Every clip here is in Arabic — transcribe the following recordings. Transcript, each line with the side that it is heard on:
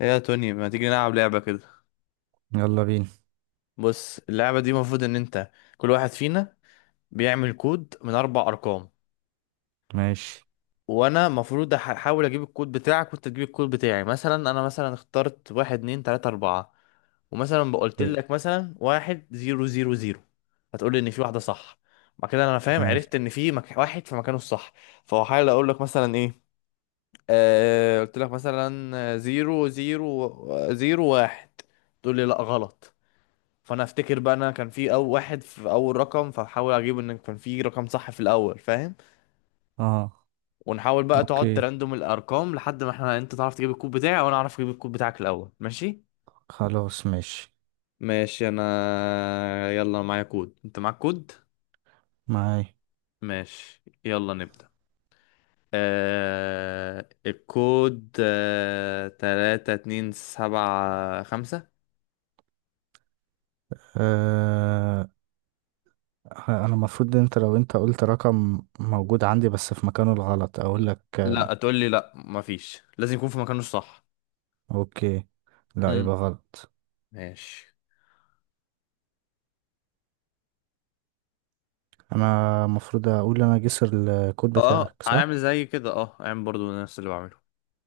left: ايه يا توني، ما تيجي نلعب لعبة كده؟
right: يلا بينا.
left: بص، اللعبة دي المفروض ان انت، كل واحد فينا بيعمل كود من اربع ارقام.
right: ماشي.
left: وانا المفروض احاول اجيب الكود بتاعك وانت تجيب الكود بتاعي. مثلا انا مثلا اخترت 1234، ومثلا بقولت
right: اوكي.
left: لك مثلا 1000، هتقول لي ان في واحدة صح. بعد كده انا فاهم،
right: ماشي.
left: عرفت ان في واحد في مكانه الصح. فهحاول اقول لك مثلا ايه. قلت لك مثلا، 0001. تقول لي لا، غلط. فانا افتكر بقى انا كان في اول واحد، في اول رقم، فحاول اجيب ان كان في رقم صح في الاول، فاهم.
right: اه.
left: ونحاول بقى، تقعد
right: اوكي.
left: تراندوم الارقام لحد ما انت تعرف تجيب الكود بتاعي وانا اعرف اجيب الكود بتاعك الاول، ماشي.
right: خلاص، ماشي.
left: ماشي، انا يلا معايا كود، انت معاك كود.
right: معاي.
left: ماشي، يلا نبدأ. الكود 3275.
right: آه، انا المفروض، انت لو انت قلت رقم موجود عندي بس في مكانه الغلط اقول لك آه؟
left: لا، تقول لي لا مفيش، لازم يكون في مكانه الصح.
right: اوكي. لا،
left: امم.
right: يبقى غلط.
left: ماشي.
right: انا المفروض اقول انا جسر. الكود
left: اه،
right: بتاعك صح.
left: هعمل زي كده، اه هعمل برضو نفس اللي بعمله.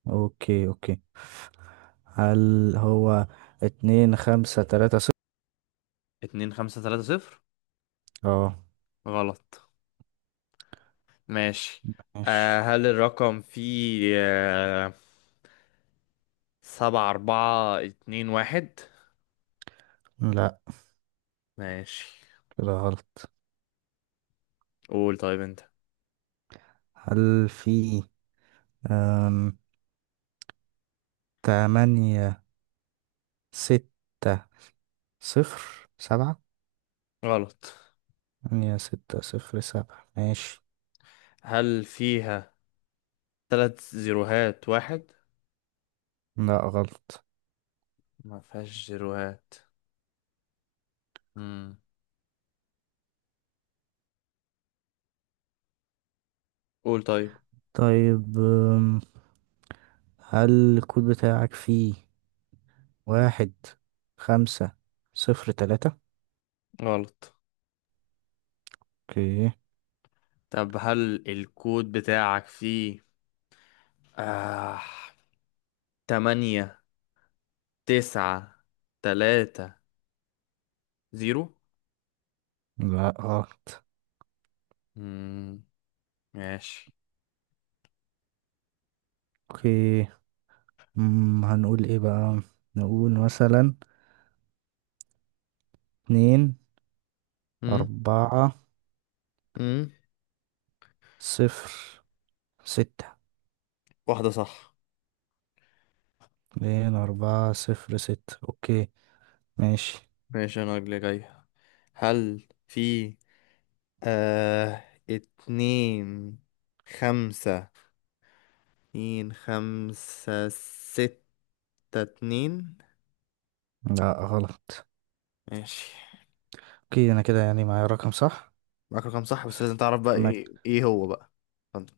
right: اوكي اوكي. هل هو 2530؟
left: 2530.
right: اه.
left: غلط. ماشي.
right: ماشي.
left: هل الرقم فيه 7421؟
right: لا،
left: ماشي.
right: كده غلط.
left: قول طيب انت.
right: هل في آم، 8607؟
left: غلط.
right: هي 607، ماشي.
left: هل فيها تلات زيروهات واحد؟
right: لا غلط.
left: ما فيهاش زيروهات. مم. قول طيب.
right: طيب، أم، هل الكود بتاعك فيه 1503؟
left: غلط.
right: اوكي.
left: طب هل الكود بتاعك فيه آه 8930؟
right: لا غلط.
left: مم. ماشي.
right: اوكي. هنقول ايه بقى؟ نقول مثلا اتنين
left: امم.
right: أربعة
left: امم.
right: صفر ستة
left: واحدة صح.
right: 2406، اوكي ماشي.
left: ماشي، أنا اللي جاي. هل في آه اتنين خمسة 2562؟
right: لا غلط.
left: ماشي
right: اوكي، انا كده يعني معايا رقم صح.
left: معاك رقم صح، بس لازم تعرف بقى
right: فما
left: ايه هو بقى. اتفضل.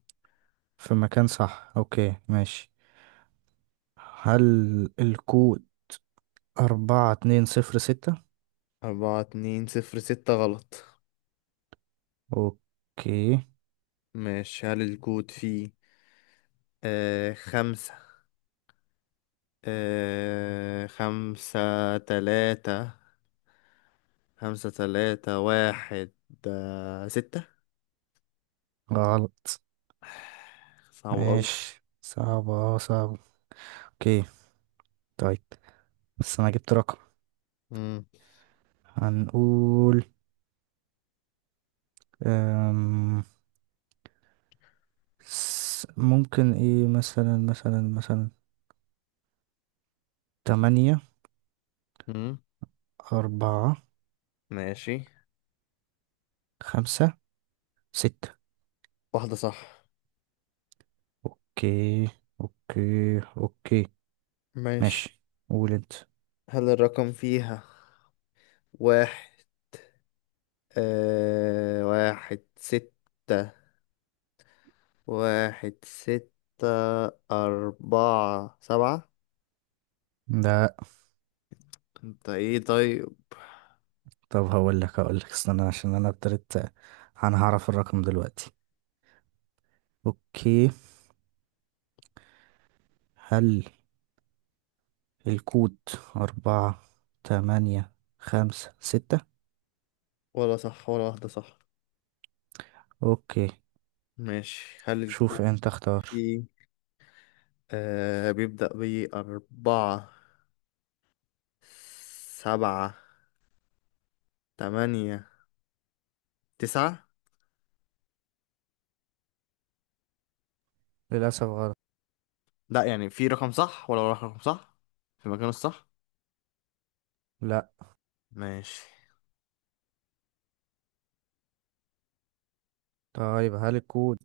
right: في مكان صح، اوكي ماشي. هل الكود 4206؟
left: 4206، غلط.
right: اوكي.
left: ماشي، هل الكود فيه آه خمسة خمسة تلاتة خمسة تلاتة واحد ستة؟
right: غلط.
left: صعب أوي.
right: ماشي، صعبة صعبة. اوكي. طيب، بس أنا جبت رقم.
left: مم.
right: هنقول أم... ممكن ايه، مثلا تمانية
left: مم.
right: أربعة
left: ماشي.
right: خمسة ستة
left: واحدة صح.
right: اوكي اوكي اوكي.
left: ماشي،
right: ماشي. قول انت.
left: هل الرقم فيها واحد آه واحد ستة 1647؟
right: ده؟
left: انت ايه طيب؟
right: طب، هقول لك استنى عشان انا ابتديت. انا هعرف الرقم دلوقتي. اوكي. هل الكود 4856؟
left: ولا صح ولا واحدة صح.
right: اوكي.
left: ماشي، هل
right: شوف
left: الكود
right: انت اختار.
left: فيه بيبدأ بـ4789؟
right: للأسف غلط.
left: لا، يعني في رقم صح ولا رقم صح في مكانه الصح.
right: لا.
left: ماشي.
right: طيب، هل الكود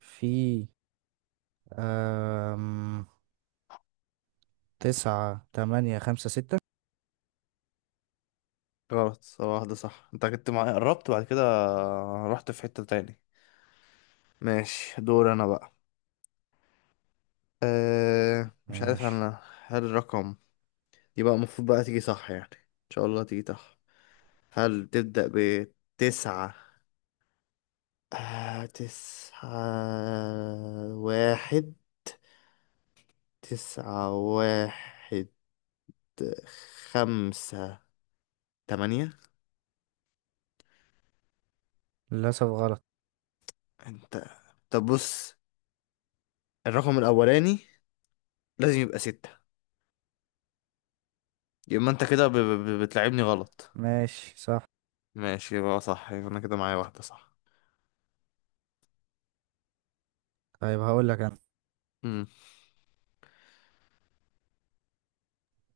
right: فيه أم... 9856؟
left: غلط. هو واحدة صح، انت كنت قربت، بعد كده رحت في حتة تاني. ماشي، دور انا بقى. مش عارف
right: ماشي.
left: انا. هل الرقم، يبقى المفروض بقى تيجي صح يعني، ان شاء الله تيجي صح. هل تبدأ بتسعة؟ آه... تسعة واحد 9158.
right: للأسف غلط.
left: انت. طب بص، الرقم الأولاني لازم يبقى ستة، يبقى أنت كده بتلعبني غلط.
right: ماشي. صح.
left: ماشي، يبقى صح، يبقى أنا كده معايا واحدة صح.
right: طيب هقول لك انا،
left: امم.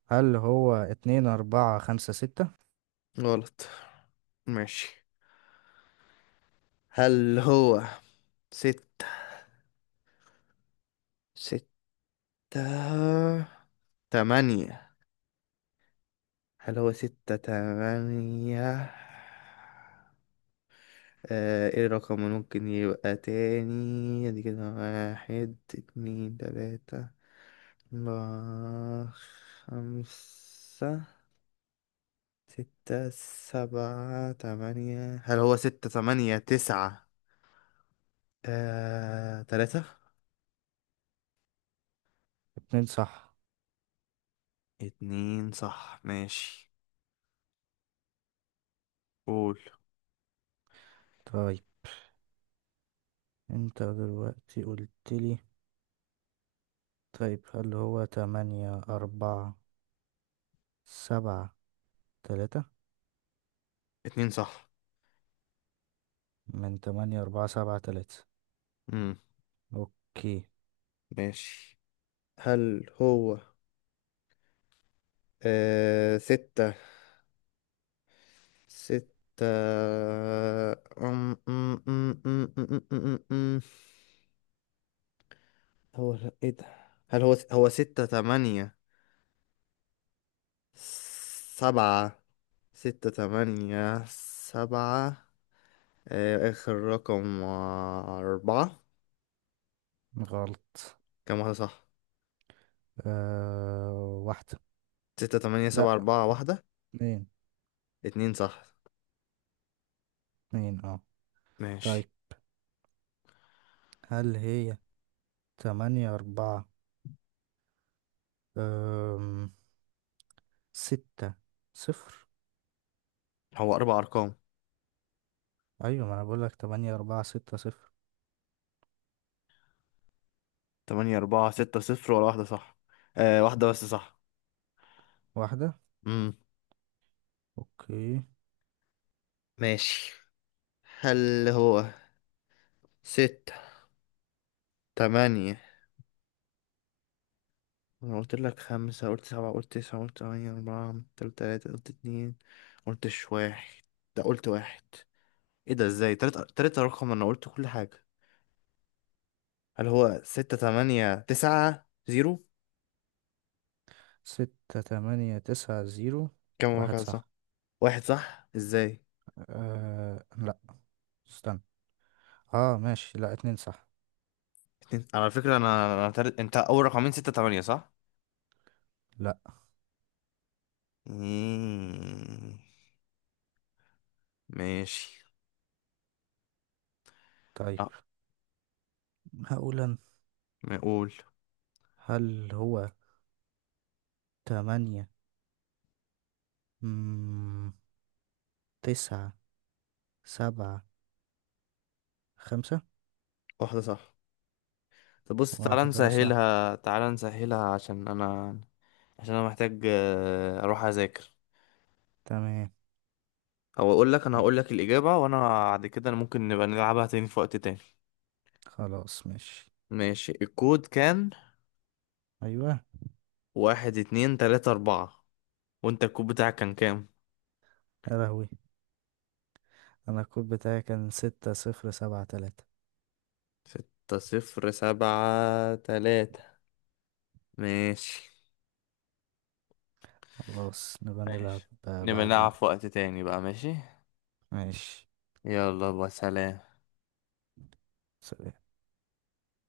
right: هل هو 2456؟
left: غلط. ماشي. هل هو ستة ستة تمانية؟ هل هو 68؟ ايه الرقم اللي ممكن يبقى تاني؟ ادي كده 12345678. هل هو 689؟ تلاتة.
right: اتنين صح.
left: اتنين صح، ماشي. قول.
right: طيب، انت دلوقتي قلتلي. طيب، هل هو 8473؟
left: اتنين صح.
right: من 8473.
left: مم.
right: اوكي.
left: ماشي. هل هو آه... ستة ستة، أم... أم... أم... أم... أم... أم... أم... هو لا، ايه ده! هل هو سبعة ستة تمانية سبعة، آخر رقم أربعة.
right: غلط.
left: كام واحدة صح؟
right: آه، واحدة.
left: ستة تمانية سبعة
right: لأ،
left: أربعة واحدة.
right: اتنين.
left: اتنين صح،
right: اتنين اه.
left: ماشي.
right: طيب، هل هي تمانية أربعة أم ستة صفر؟
left: هو أربع أرقام.
right: أيوة، ما أنا بقولك 8460.
left: 8460، ولا واحدة صح؟ واحدة بس صح.
right: واحدة.
left: مم.
right: اوكي.
left: ماشي. هل هو ستة تمانية؟ أنا قلت لك خمسة، قلت سبعة، قلت تسعة، قلت تمانية أربعة، قلت تلاتة، قلت اتنين، قلتش واحد. ده قلت واحد. ايه ده، ازاي تلات رقم، انا قلت كل حاجة! هل هو 6890؟
right: 6890.
left: كم
right: واحد
left: رقم صح؟
right: صح.
left: واحد صح، ازاي؟
right: أه لأ، استنى. اه ماشي. لا، اتنين صح.
left: اتنين على فكرة، انا انت اول رقمين 68 صح.
right: لا.
left: مم. ماشي.
right: طيب،
left: اه،
right: هقول انا.
left: نقول.
right: هل هو تمانية مم... تسعة سبعة خمسة؟
left: واحدة صح. طب بص، تعالى
right: واحدة صح.
left: نسهلها تعالى نسهلها، عشان انا، محتاج اروح اذاكر،
right: تمام.
left: او اقول لك انا
right: آه،
left: هقول لك الاجابة، وانا بعد كده ممكن نبقى نلعبها تاني في وقت تاني.
right: خلاص ماشي.
left: ماشي، الكود كان
right: ايوه.
left: 1234. وانت الكود بتاعك كان كام؟
right: يا لهوي. انا الكود بتاعي كان 6073.
left: 6073. ماشي.
right: خلاص، نبقى نلعب.
left: ماشي،
right: آه،
left: نبقى نلعب
right: بعدين.
left: في وقت تاني بقى. ماشي.
right: ماشي.
left: يلا بقى، سلام.
right: سلام.